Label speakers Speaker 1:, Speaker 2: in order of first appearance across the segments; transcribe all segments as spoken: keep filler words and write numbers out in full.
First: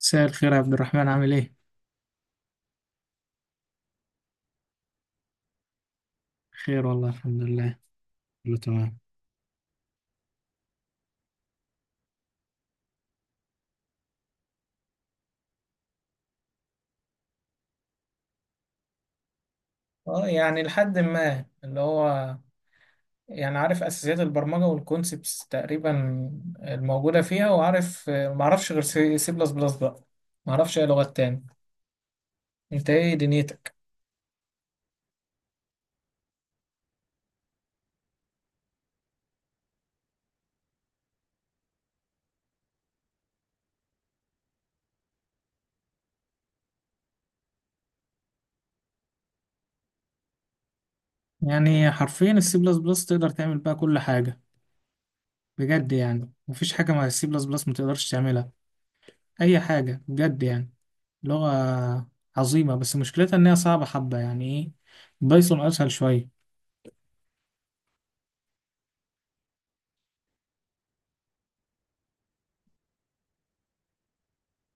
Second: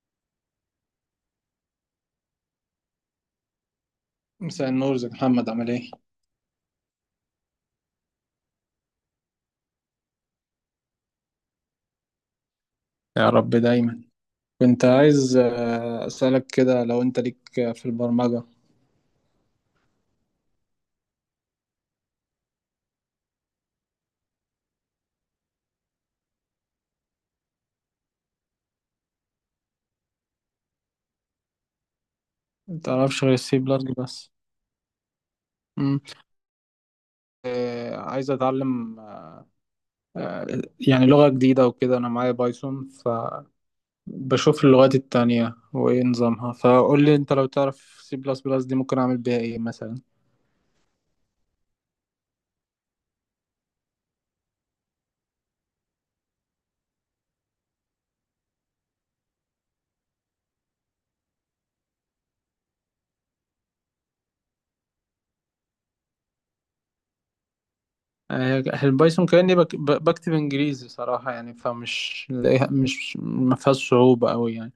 Speaker 1: مساء الخير يا عبد الرحمن، عامل ايه؟
Speaker 2: مساء النور، ازيك يا محمد؟ عامل ايه؟
Speaker 1: خير والله، الحمد لله، كله تمام.
Speaker 2: يا رب دايما. كنت عايز آه، اسألك كده لو انت ليك آه، في البرمجة.
Speaker 1: اه يعني لحد ما اللي هو يعني عارف اساسيات البرمجه والكونسبتس تقريبا الموجوده فيها. وعارف، ما اعرفش غير سي سي بلس بلس بقى، ما اعرفش اي لغات تاني. انت ايه
Speaker 2: متعرفش غير السي
Speaker 1: دنيتك؟
Speaker 2: بلس بس؟ مم. آه، عايز اتعلم آه، يعني لغة جديدة وكده. انا معايا بايثون، فبشوف اللغات التانية وايه نظامها. فقول لي انت لو تعرف سي بلس بلس دي، ممكن اعمل بيها ايه مثلا؟
Speaker 1: يعني حرفيا السي بلس بلس تقدر تعمل بقى كل حاجة. بجد يعني مفيش حاجة مع السي بلس بلس متقدرش تعملها، أي حاجة بجد يعني. لغة عظيمة، بس مشكلتها إن هي صعبة حبة، يعني ايه، بايثون أسهل شوية.
Speaker 2: آه، البايثون كأني بك- ب- بكتب انجليزي صراحة يعني، فمش لاقيها- مش ما فيهاش صعوبة قوي يعني.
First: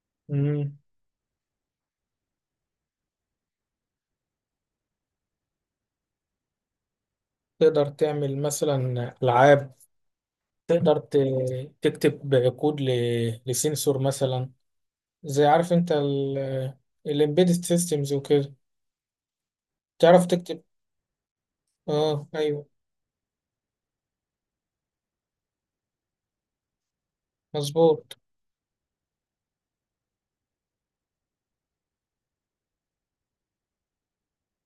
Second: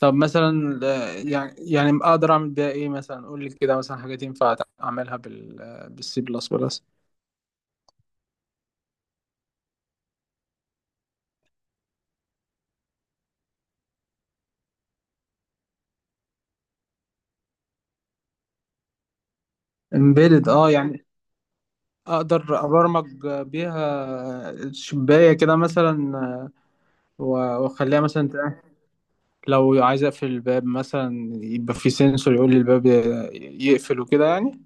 Speaker 2: طب
Speaker 1: مم.
Speaker 2: مثلا آه، يعني يعني اقدر اعمل بيها ايه مثلا؟ قول لي كده مثلا، حاجات ينفع اعملها بال بالسي بلس بلس.
Speaker 1: تقدر تعمل مثلا ألعاب، تقدر ت- تكتب كود ل- لسنسور مثلا، زي عارف انت الامبيدد سيستمز وكده، تعرف
Speaker 2: امبيدد،
Speaker 1: تكتب.
Speaker 2: اه يعني
Speaker 1: اه
Speaker 2: اقدر
Speaker 1: ايوه،
Speaker 2: ابرمج بيها شباية كده مثلا، آه، و- واخليها
Speaker 1: مظبوط.
Speaker 2: مثلا تق- لو عايز اقفل الباب مثلا، يبقى في سنسور يقول لي الباب ي- يقفل وكده يعني.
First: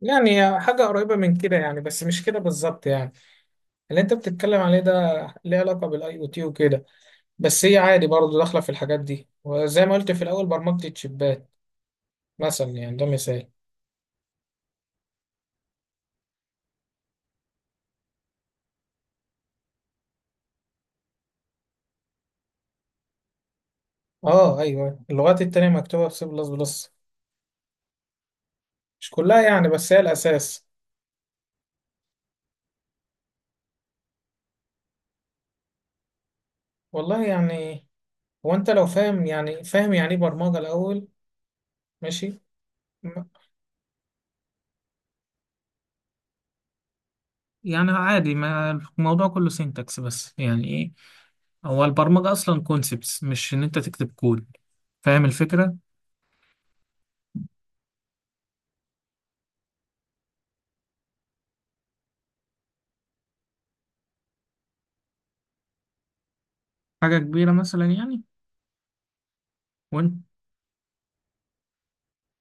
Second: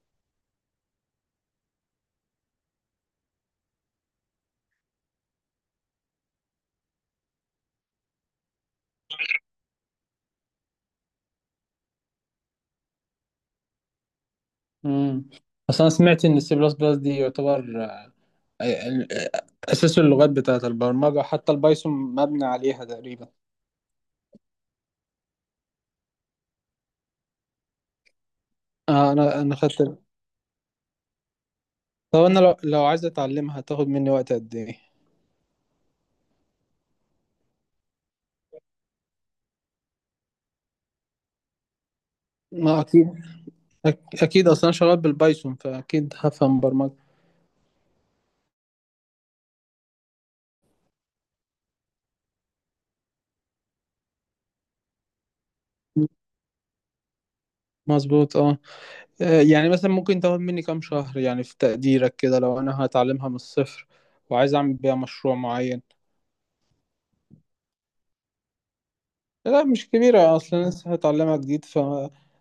Speaker 1: يعني هي حاجة قريبة من كده يعني، بس مش كده بالظبط يعني. اللي انت بتتكلم عليه ده ليه علاقة بالاي او تي وكده، بس هي عادي برضه داخلة في الحاجات دي، وزي ما قلت في الأول برمجة الشيبات مثلا، يعني ده مثال.
Speaker 2: مم. اصل انا سمعت ان السي بلس بلس دي يعتبر ال- اساس اللغات بتاعت البرمجه، حتى البايثون مبني عليها تقريبا.
Speaker 1: اه ايوه، اللغات التانية مكتوبة في سي بلس بلس. مش
Speaker 2: آه انا
Speaker 1: كلها
Speaker 2: انا
Speaker 1: يعني،
Speaker 2: خدت.
Speaker 1: بس هي الأساس.
Speaker 2: طب انا لو لو عايز اتعلمها، هتاخد مني وقت قد ايه؟
Speaker 1: والله يعني، هو أنت لو فاهم يعني فاهم يعني إيه برمجة الأول. ماشي.
Speaker 2: ما اكيد،
Speaker 1: م-
Speaker 2: أك- اكيد اصلا شغال بالبايثون فاكيد هفهم برمجه.
Speaker 1: يعني عادي، ما الموضوع كله سينتاكس، بس يعني إيه، هو البرمجة أصلا كونسبتس، مش إن أنت تكتب كود. فاهم الفكرة.
Speaker 2: مظبوط اه. آه، يعني مثلا ممكن تاخد مني كام شهر يعني في تقديرك كده، لو انا هتعلمها من الصفر وعايز اعمل بيها مشروع معين؟
Speaker 1: حاجة كبيرة مثلا يعني.
Speaker 2: لا مش
Speaker 1: وأنت،
Speaker 2: كبيرة، اصلا لسه هتعلمها جديد، ف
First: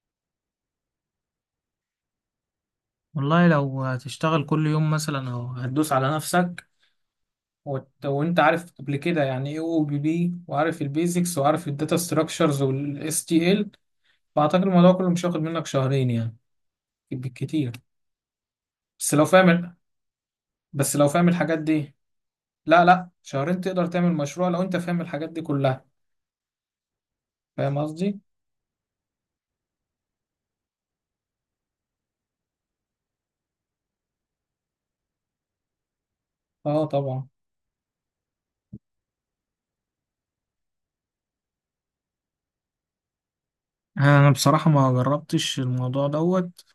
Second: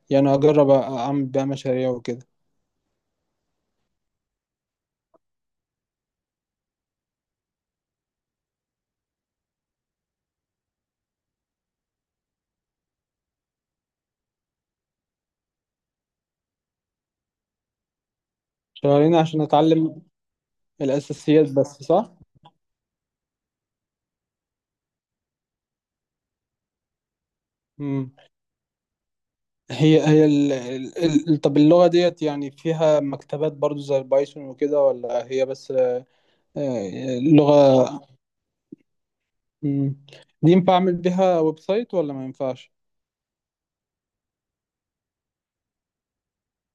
Speaker 2: يعني اجرب أ- اعمل بيها مشاريع وكده.
Speaker 1: والله لو هتشتغل كل يوم مثلا، أو هتدوس على نفسك، وت... وانت عارف قبل كده يعني ايه او بي بي، وعارف البيزكس، وعارف الداتا ستراكشرز والاس تي ال، فاعتقد الموضوع كله مش هياخد منك شهرين يعني، بالكتير. بس
Speaker 2: شهرين
Speaker 1: لو
Speaker 2: عشان
Speaker 1: فاهم
Speaker 2: اتعلم
Speaker 1: بس لو فاهم
Speaker 2: الاساسيات
Speaker 1: الحاجات
Speaker 2: بس،
Speaker 1: دي.
Speaker 2: صح؟
Speaker 1: لا، لا، شهرين تقدر تعمل مشروع لو انت فاهم الحاجات دي كلها. فاهم
Speaker 2: مم.
Speaker 1: قصدي؟
Speaker 2: هي هي ال... ال... ال... طب اللغة ديت يعني فيها مكتبات برضو زي البايثون وكده، ولا هي بس آه،
Speaker 1: اه
Speaker 2: آه،
Speaker 1: طبعا.
Speaker 2: لغة؟ مم. دي ينفع أعمل بيها ويب سايت ولا ما ينفعش؟
Speaker 1: انا بصراحة ما جربتش الموضوع دوت،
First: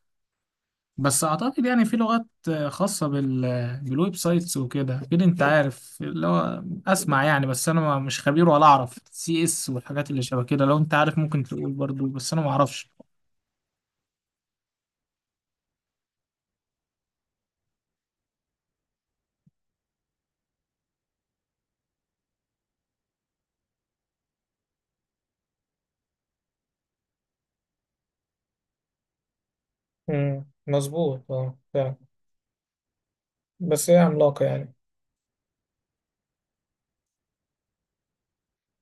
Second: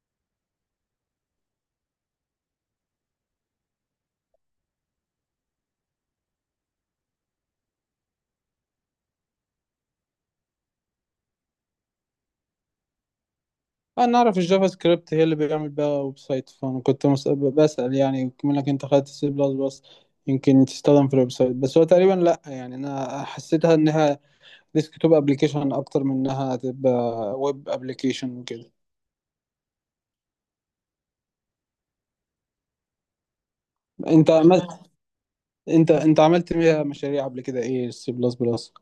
Speaker 1: بس اعتقد يعني في لغات آه، خاصة بال آه، بالويب سايتس وكده، اكيد انت عارف اللي هو اسمع يعني، بس انا ما- مش خبير ولا اعرف سي اس والحاجات اللي شبه كده. لو انت عارف ممكن تقول برضو، بس انا ما اعرفش.
Speaker 2: أنا أعرف الجافا سكريبت هي اللي بيعمل بيها ويب سايت، فأنا كنت مس- بسأل يعني، كمان لك أنت خدت سي بلس بلس، يمكن تستخدم في الويب سايت. بس هو تقريبا لأ يعني، أنا حسيتها إنها ديسكتوب أبلكيشن أكتر من إنها تبقى ويب أبلكيشن وكده.
Speaker 1: امم، مظبوط، اه فعلا، بس هي
Speaker 2: أنت
Speaker 1: عملاقة يعني.
Speaker 2: انت انت عملت بيها مشاريع قبل كده ايه السي بلس بلس؟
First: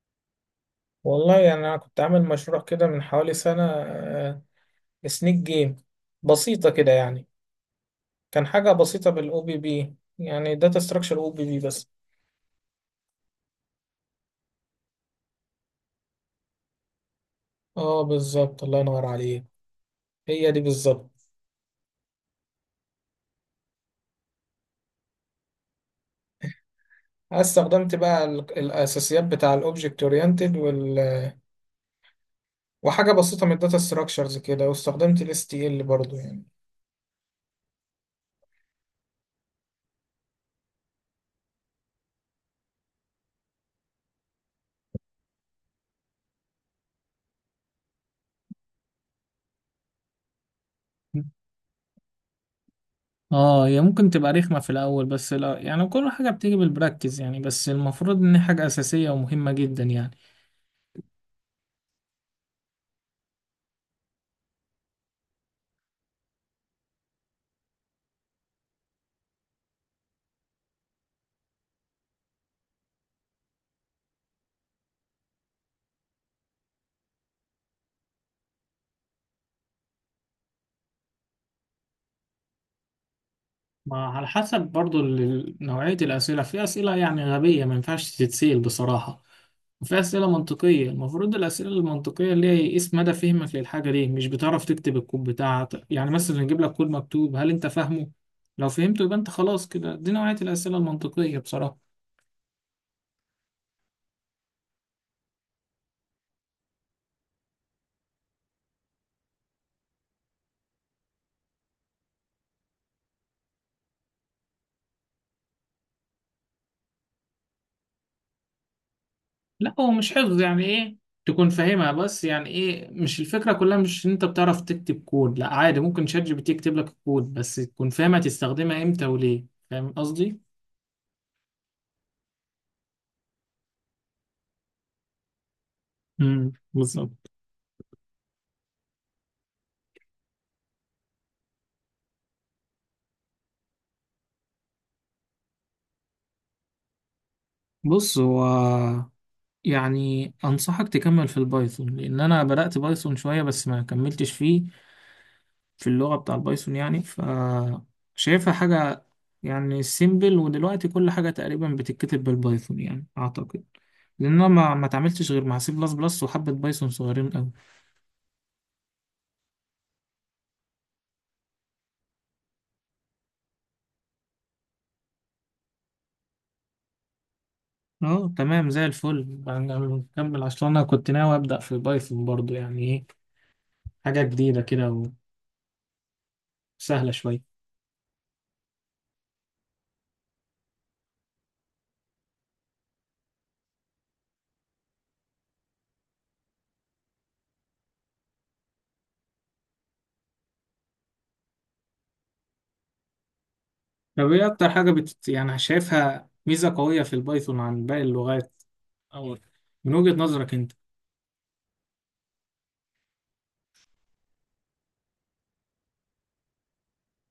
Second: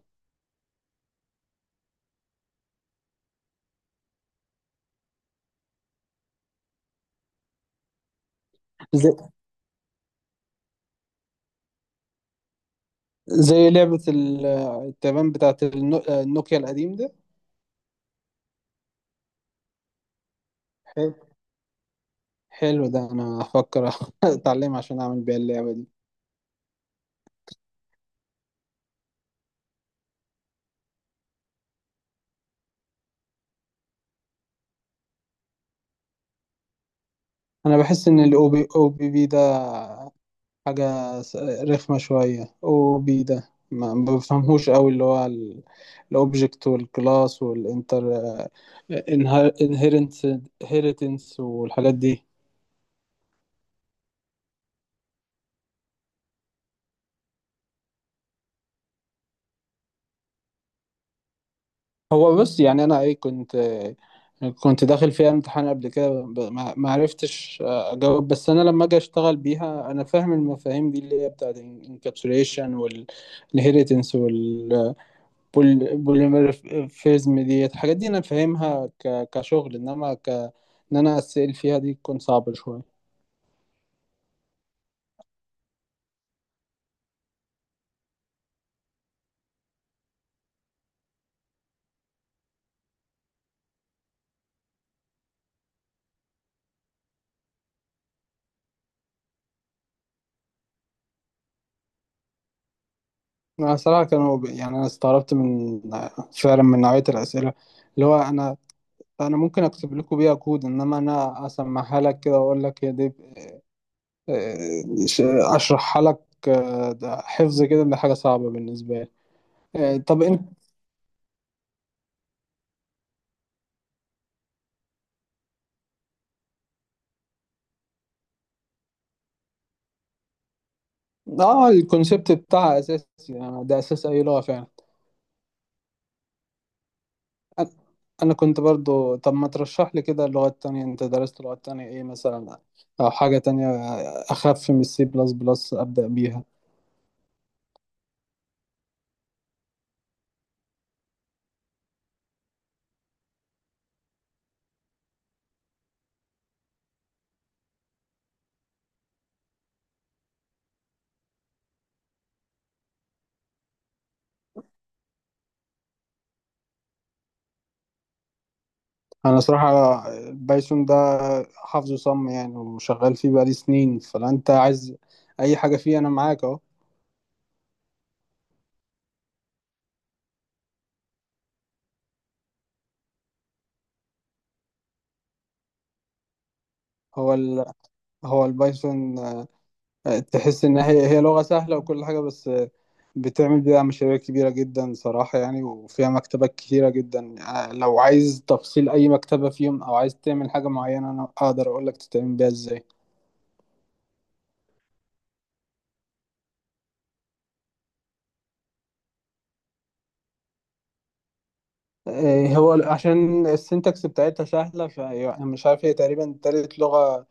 Speaker 1: والله يعني، انا كنت عامل مشروع كده من حوالي سنة، سنيك جيم، بسيطة كده يعني. كان حاجة بسيطة
Speaker 2: زي,
Speaker 1: بالاو بي بي، يعني داتا ستراكشر او بي بي بس.
Speaker 2: زي لعبة ال- التبان بتاعت النو- النوكيا القديم ده.
Speaker 1: اه بالظبط، الله ينور عليك، هي دي
Speaker 2: حلو.
Speaker 1: بالظبط.
Speaker 2: حلو، ده انا هفكر اتعلم عشان اعمل بيها اللعبة دي.
Speaker 1: أنا استخدمت بقى ال- الاساسيات بتاع الاوبجكت اورينتد وال... وحاجة بسيطة من الداتا ستراكشرز كده، واستخدمت الاس تي ال برضو يعني.
Speaker 2: انا بحس ان الاو بي او بي بي ده حاجة س- رخمة شوية، او بي ده ما ما بفهمهوش قوي، اللي هو الاوبجكت والكلاس والانتر انهيرنس والحاجات دي.
Speaker 1: اه هي ممكن تبقى رخمة في الأول، بس لا يعني، كل حاجة بتيجي بالبراكتس يعني، بس المفروض إن هي حاجة أساسية ومهمة جدا يعني.
Speaker 2: هو بص، يعني انا ايه كنت كنت داخل فيها امتحان قبل كده ب- ما ما عرفتش آه، اجاوب. بس انا لما اجي اشتغل بيها انا فاهم المفاهيم دي، اللي هي بتاعت الانكابسوليشن والهيريتنس والبوليمورفيزم، دي الحاجات دي انا فاهمها ك- كشغل، انما ك ان انا اسال فيها دي تكون صعبة شوية.
Speaker 1: ما على حسب برضو ال- نوعية الأسئلة. في أسئلة يعني غبية ما ينفعش تتسأل بصراحة، وفي أسئلة منطقية. المفروض الأسئلة المنطقية اللي هي يقيس مدى فهمك للحاجة دي، مش بتعرف تكتب الكود بتاعك يعني. مثلا نجيب لك كود مكتوب، هل أنت فاهمه؟ لو فهمته يبقى أنت خلاص كده، دي نوعية الأسئلة المنطقية بصراحة.
Speaker 2: انا صراحة كانوا ب- يعني انا استغربت من، فعلا من نوعية الاسئلة، اللي هو انا انا ممكن اكتب لكم بيها كود، انما انا اسمعها لك كده واقول لك هي دي، آه، ش- اشرحها لك، آه، ده حفظ كده، ده حاجه صعبه بالنسبه لي.
Speaker 1: لا هو
Speaker 2: آه،
Speaker 1: مش
Speaker 2: طب
Speaker 1: حفظ،
Speaker 2: انت،
Speaker 1: يعني إيه، تكون فاهمها، بس يعني إيه، مش الفكرة كلها مش إن أنت بتعرف تكتب كود، لا عادي ممكن شات جي بي تي يكتب لك الكود، بس تكون فاهمة تستخدمها إمتى وليه. فاهم قصدي؟
Speaker 2: اه الكونسيبت بتاعها اساسي، يعني ده اساس اي لغه فعلا.
Speaker 1: امم، بالظبط.
Speaker 2: أ- انا كنت برضو، طب ما ترشح لي كده اللغات تانية، انت درست لغات تانية ايه مثلا، او حاجه تانية اخف من السي بلس بلس ابدا بيها؟
Speaker 1: بص هو، يعني انصحك تكمل في البايثون، لان انا بدأت بايثون شوية، بس ما كملتش فيه. في اللغة بتاع البايثون يعني، ف شايفها حاجة يعني سيمبل، ودلوقتي كل حاجة تقريبا بتتكتب بالبايثون يعني اعتقد. لان انا ما ما اتعاملتش غير مع سي بلس بلس وحبة بايثون صغيرين قوي.
Speaker 2: انا صراحه آه، بايثون ده حافظه صم يعني، وشغال فيه بقالي سنين، فلو انت عايز اي حاجه فيه انا معاك اهو.
Speaker 1: اه تمام، زي الفل يعني، نكمل، عشان انا كنت ناوي ابدأ في بايثون برضو، يعني ايه، حاجة جديدة كده، وسهلة
Speaker 2: هو
Speaker 1: شوية.
Speaker 2: ال... هو البايثون تحس ان هي هي لغه سهله وكل حاجه، بس بتعمل بيها مشاريع كبيره جدا صراحه يعني، وفيها مكتبات كتيره جدا. يعني لو عايز تفصيل اي مكتبه فيهم، او عايز تعمل حاجه معينه، انا اقدر اقول لك تتعمل بيها ازاي.
Speaker 1: طب ايه اكتر حاجة بت... يعني شايفها ميزة قوية في البايثون عن باقي اللغات، او من وجهة نظرك انت؟
Speaker 2: إيه، هو عشان السنتكس بتاعتها سهله، فانا مش عارف، هي تقريبا تالت لغه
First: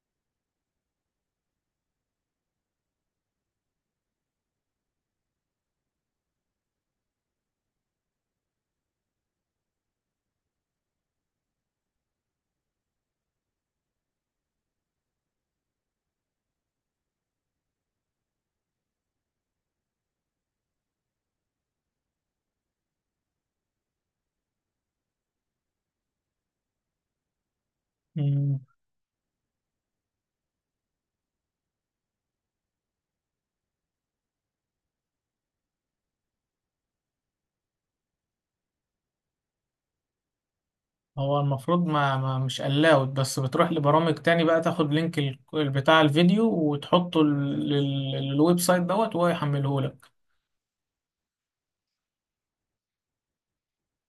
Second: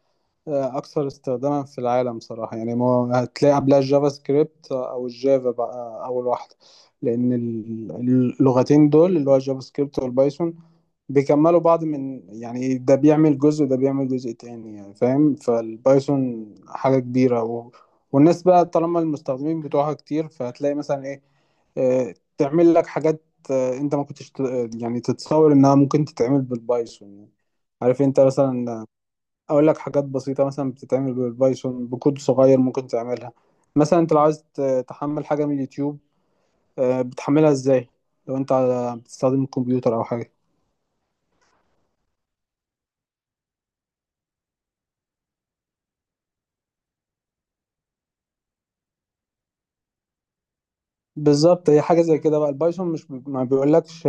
Speaker 2: آه، اكثر استخداما في العالم صراحه يعني. ما هو هتلاقي قبلها الجافا سكريبت او الجافا بقى اول واحده، لان ال- اللغتين دول اللي هو الجافا سكريبت والبايثون بيكملوا بعض، من يعني ده بيعمل جزء وده بيعمل جزء تاني، يعني فاهم. فالبايثون حاجة كبيرة، و... والناس بقى طالما المستخدمين بتوعها كتير، فهتلاقي مثلا ايه، آه، تعمل لك حاجات آه، انت ما كنتش ت- يعني تتصور انها ممكن تتعمل بالبايثون يعني. عارف انت
Speaker 1: مم.
Speaker 2: مثلا، اقول لك حاجات بسيطة مثلا بتتعمل بالبايثون بكود صغير ممكن تعملها. مثلا انت لو عايز ت- تحمل حاجة من اليوتيوب، آه، بتحملها ازاي لو انت على- بتستخدم الكمبيوتر او حاجة؟
Speaker 1: هو المفروض ما, ما مش allowed، بس بتروح لبرامج تاني بقى، تاخد لينك ال- بتاع الفيديو وتحطه لل- لل- للويب سايت دوت، وهو يحمله لك.
Speaker 2: بالظبط، هي حاجه زي كده بقى. البايثون مش بي... ما بيقولكش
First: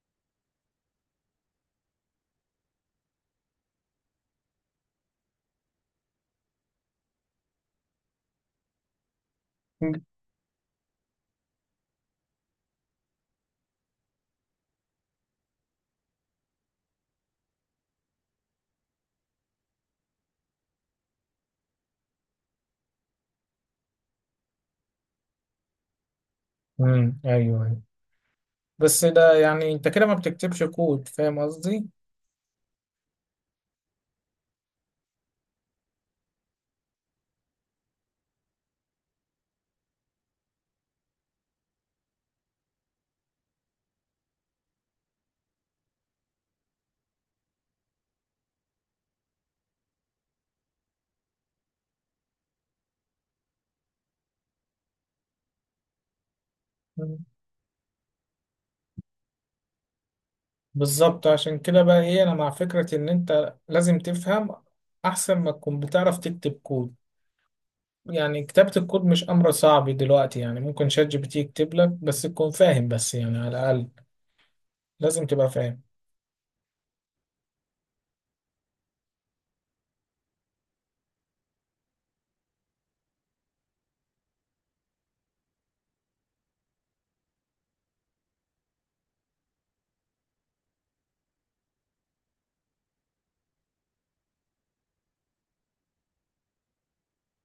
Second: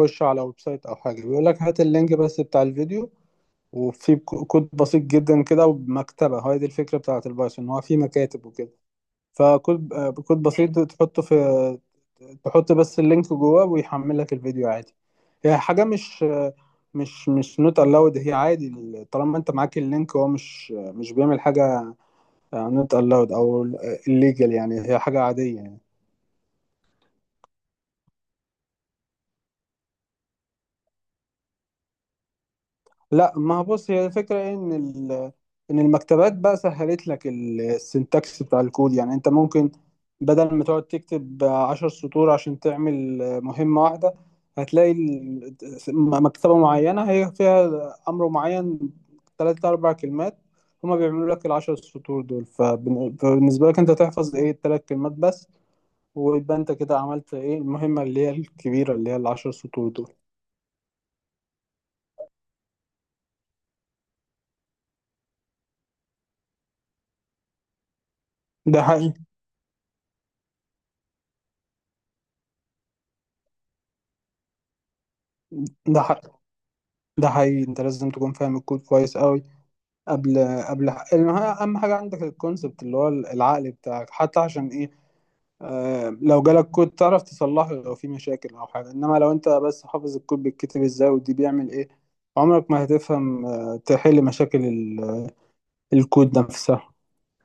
Speaker 2: خش على ويب سايت او حاجه، بيقولك هات اللينك بس بتاع الفيديو، وفي كو- كود بسيط جدا كده ومكتبه. هاي دي الفكره بتاعه البايثون، هو في مكاتب وكده، فكود آه، كود بسيط تحطه في، تحط بس اللينك جواه ويحمل لك الفيديو عادي. هي حاجه مش آه، مش مش نوت الاود، هي عادي. طالما انت معاك اللينك، هو مش آه، مش بيعمل حاجه نوت الاود او الليجل، يعني هي حاجه عاديه.
Speaker 1: امم، ايوه ايوه، بس ده يعني انت كده ما بتكتبش كود. فاهم قصدي؟
Speaker 2: لا ما هو بص، هي الفكرة إن ال- إن المكتبات بقى سهلت لك ال- السنتكس بتاع الكود. يعني أنت ممكن بدل ما تقعد تكتب عشر سطور عشان تعمل مهمة واحدة، هتلاقي ال- م- مكتبة معينة هي فيها أمر معين، تلات أربع كلمات هما بيعملوا لك العشر سطور دول. فبن- فبالنسبة لك أنت تحفظ إيه التلات كلمات بس، ويبقى أنت كده
Speaker 1: مم.
Speaker 2: عملت إيه المهمة اللي هي الكبيرة اللي هي العشر سطور دول.
Speaker 1: بالظبط، عشان كده بقى ايه، انا مع فكرة ان انت لازم تفهم احسن ما تكون بتعرف تكتب كود. يعني كتابة
Speaker 2: ده
Speaker 1: الكود
Speaker 2: حقيقي.
Speaker 1: مش أمر صعب دلوقتي، يعني ممكن شات جي بي تي يكتب لك، بس تكون فاهم، بس يعني على الأقل لازم تبقى فاهم.
Speaker 2: ده حقيقي. ده حقيقي، انت لازم تكون فاهم الكود كويس قوي قبل قبل. المهم، اهم حاجه عندك الكونسبت اللي هو العقل بتاعك، حتى عشان ايه، آه لو جالك كود تعرف تصلحه لو في مشاكل او حاجه. انما لو انت بس حافظ الكود بيتكتب ازاي ودي بيعمل ايه، عمرك ما هتفهم آه تحل مشاكل ال- الكود نفسها.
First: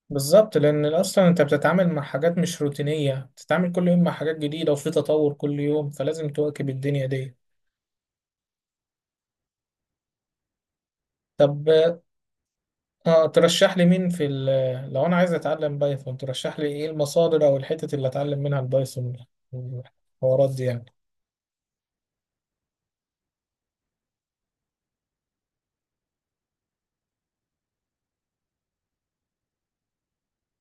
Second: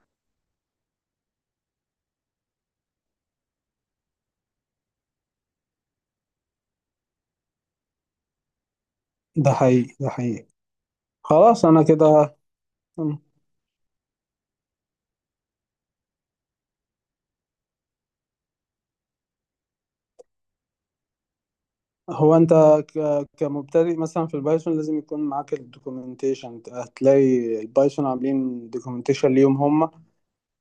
Speaker 1: بالظبط، لأن أصلا أنت بتتعامل مع حاجات مش روتينية، بتتعامل كل يوم مع حاجات جديدة، وفي تطور كل يوم، فلازم تواكب الدنيا دي.
Speaker 2: ده حقيقي. ده حقيقي. خلاص انا
Speaker 1: طب
Speaker 2: كده. مم.
Speaker 1: آه ترشح لي مين في ال- لو أنا عايز أتعلم بايثون، ترشح لي إيه المصادر أو الحتت اللي أتعلم منها البايثون والحوارات دي يعني.
Speaker 2: هو انت ك- كمبتدئ مثلا في البايثون، لازم يكون معاك الدوكيومنتيشن. هتلاقي البايثون عاملين دوكيومنتيشن ليهم هم،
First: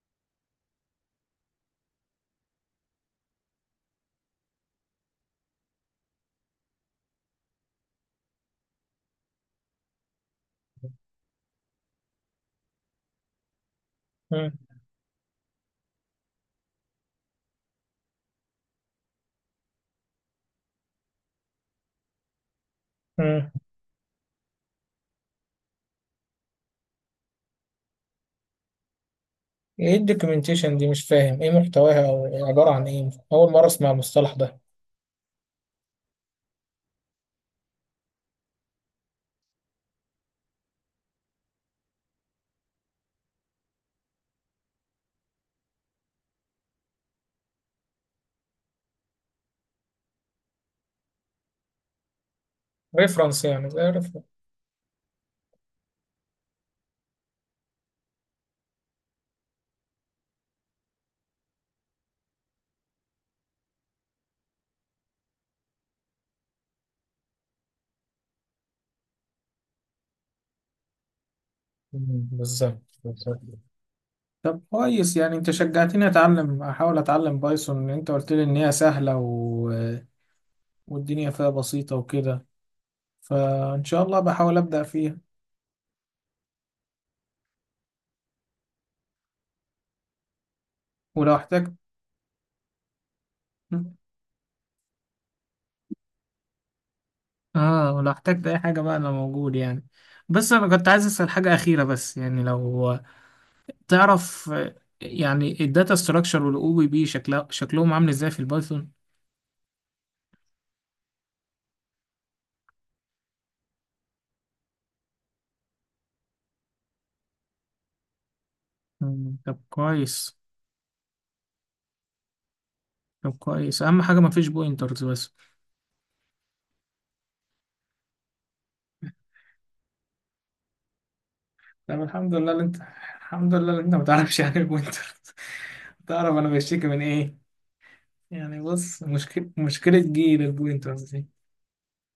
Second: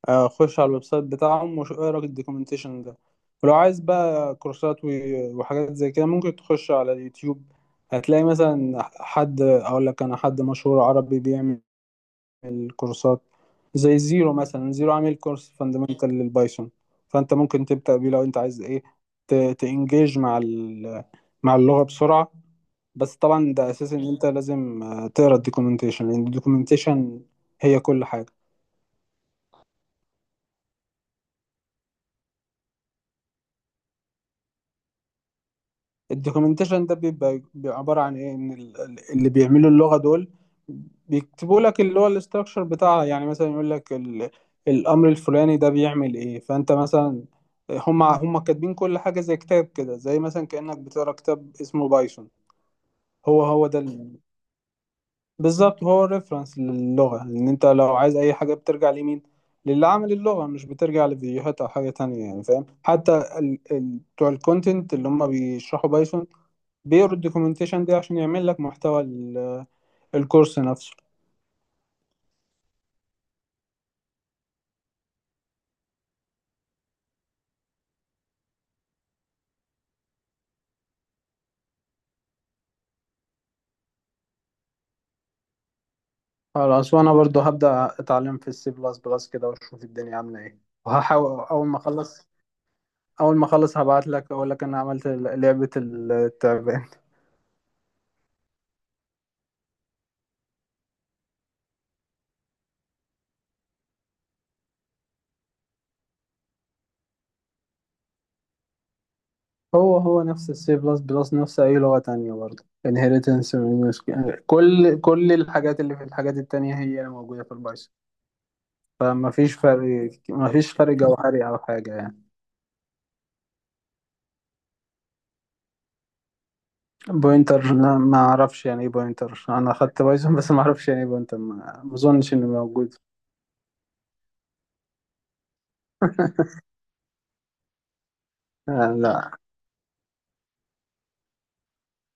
Speaker 2: آه، خش على الويب سايت بتاعهم واقرا الدوكيومنتيشن ده. ولو عايز بقى كورسات و- وحاجات زي كده، ممكن تخش على اليوتيوب. هتلاقي مثلا حد، اقول لك انا حد مشهور عربي بيعمل كورسات، زي زيرو
Speaker 1: مم.
Speaker 2: مثلا. زيرو عامل كورس فاندامنتال للبايثون، فانت ممكن تبدأ بيه لو انت عايز ايه ت- تانجيج مع ال- مع اللغة بسرعة. بس
Speaker 1: مم.
Speaker 2: طبعا ده اساس ان انت لازم آه، تقرا الدوكيومنتيشن، لان الدوكيومنتيشن هي كل حاجة.
Speaker 1: إيه الدوكيومنتيشن دي؟ مش فاهم إيه محتواها أو عبارة عن إيه، أول مرة أسمع المصطلح ده.
Speaker 2: الدوكيومنتيشن ده بيبقى بيبقى عبارة عن ايه؟ ان ال- ال- اللي بيعملوا اللغة دول بيكتبوا لك اللي هو الاستراكشر بتاعها، يعني مثلا يقول لك ال... الامر الفلاني ده بيعمل ايه. فانت مثلا، هم هم كاتبين كل حاجة زي كتاب كده، زي مثلا كأنك بتقرا كتاب اسمه بايثون. هو
Speaker 1: ريفرنس
Speaker 2: هو
Speaker 1: يعني،
Speaker 2: ده
Speaker 1: زي
Speaker 2: ال...
Speaker 1: ريفرنس.
Speaker 2: بالظبط، هو الريفرنس للغة، ان انت لو عايز اي حاجة بترجع لمين؟ للي عامل اللغة، مش بترجع لفيديوهات او حاجة تانية، يعني فاهم. حتى ال... ال... بتوع الكونتنت اللي هم بيشرحوا بايثون بيقروا الدوكيومنتيشن دي عشان يعمل لك محتوى ال- الكورس نفسه.
Speaker 1: بالظبط، بالظبط. طب كويس، يعني انت شجعتني اتعلم، احاول اتعلم بايثون، انت قلت لي ان هي سهلة و... والدنيا فيها بسيطة وكده، فان شاء الله بحاول ابدأ فيها.
Speaker 2: خلاص، وانا برضو هبدأ اتعلم في السي بلس بلس كده واشوف الدنيا عاملة ايه،
Speaker 1: ولو
Speaker 2: وهحاول اول
Speaker 1: احتجت.
Speaker 2: ما اخلص. اول ما اخلص هبعت لك اقول لك انا عملت ال- لعبة التعبان.
Speaker 1: اه ولو احتجت اي حاجة بقى انا موجود يعني. بس انا كنت عايز اسأل حاجة اخيرة بس يعني، لو تعرف آه، يعني الداتا ستراكشر والاو بي بي شكلها شكلهم عامل ازاي في البايثون؟
Speaker 2: هو هو نفس السي بلس بلس، نفس اي لغة تانية برضو. inheritance من- كل كل الحاجات اللي في الحاجات التانية هي اللي موجودة في البايثون، فما
Speaker 1: مم،
Speaker 2: فيش
Speaker 1: طب
Speaker 2: فرق
Speaker 1: كويس،
Speaker 2: ما فيش فرق جوهري او حاجة يعني.
Speaker 1: طب كويس، اهم حاجة مفيش بوينترز بس.
Speaker 2: بوينتر، لا ما اعرفش يعني ايه بوينتر. انا اخدت بايثون بس، ما اعرفش يعني ايه بوينتر، ما ما
Speaker 1: طب
Speaker 2: اظنش
Speaker 1: الحمد
Speaker 2: انه
Speaker 1: لله اللي انت
Speaker 2: موجود.
Speaker 1: الحمد لله اللي انت ما تعرفش يعني البوينتر. تعرف انا بشتكي من ايه. يعني
Speaker 2: آه،
Speaker 1: بص،
Speaker 2: لا،
Speaker 1: مشكلة مشكلة جيل البوينترز دي.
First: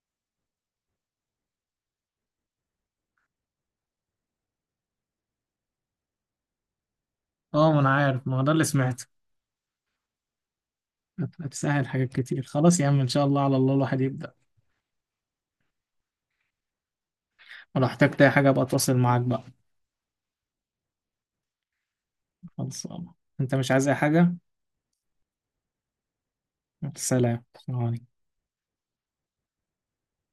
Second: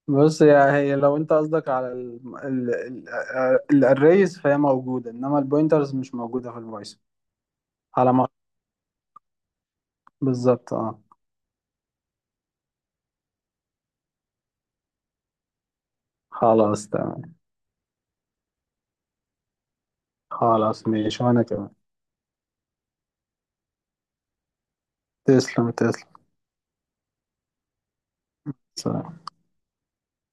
Speaker 2: بص يا هي لو انت قصدك على ال ال ال الاريز فهي موجوده، انما البوينترز مش موجوده في البايثون.
Speaker 1: اه ما انا
Speaker 2: على
Speaker 1: عارف،
Speaker 2: ما
Speaker 1: ما هو ده اللي سمعته.
Speaker 2: بالظبط اه.
Speaker 1: هت- هتسهل حاجات كتير، خلاص يا عم، ان شاء الله، على الله الواحد يبدأ.
Speaker 2: خلاص تمام.
Speaker 1: ولو احتجت اي حاجة ابقى اتواصل معاك بقى.
Speaker 2: خلاص ماشي وانا كمان.
Speaker 1: خلاص، انت مش عايز اي حاجة؟
Speaker 2: تسلم، تسلم.
Speaker 1: سلام، سلام عليكم.
Speaker 2: سلام.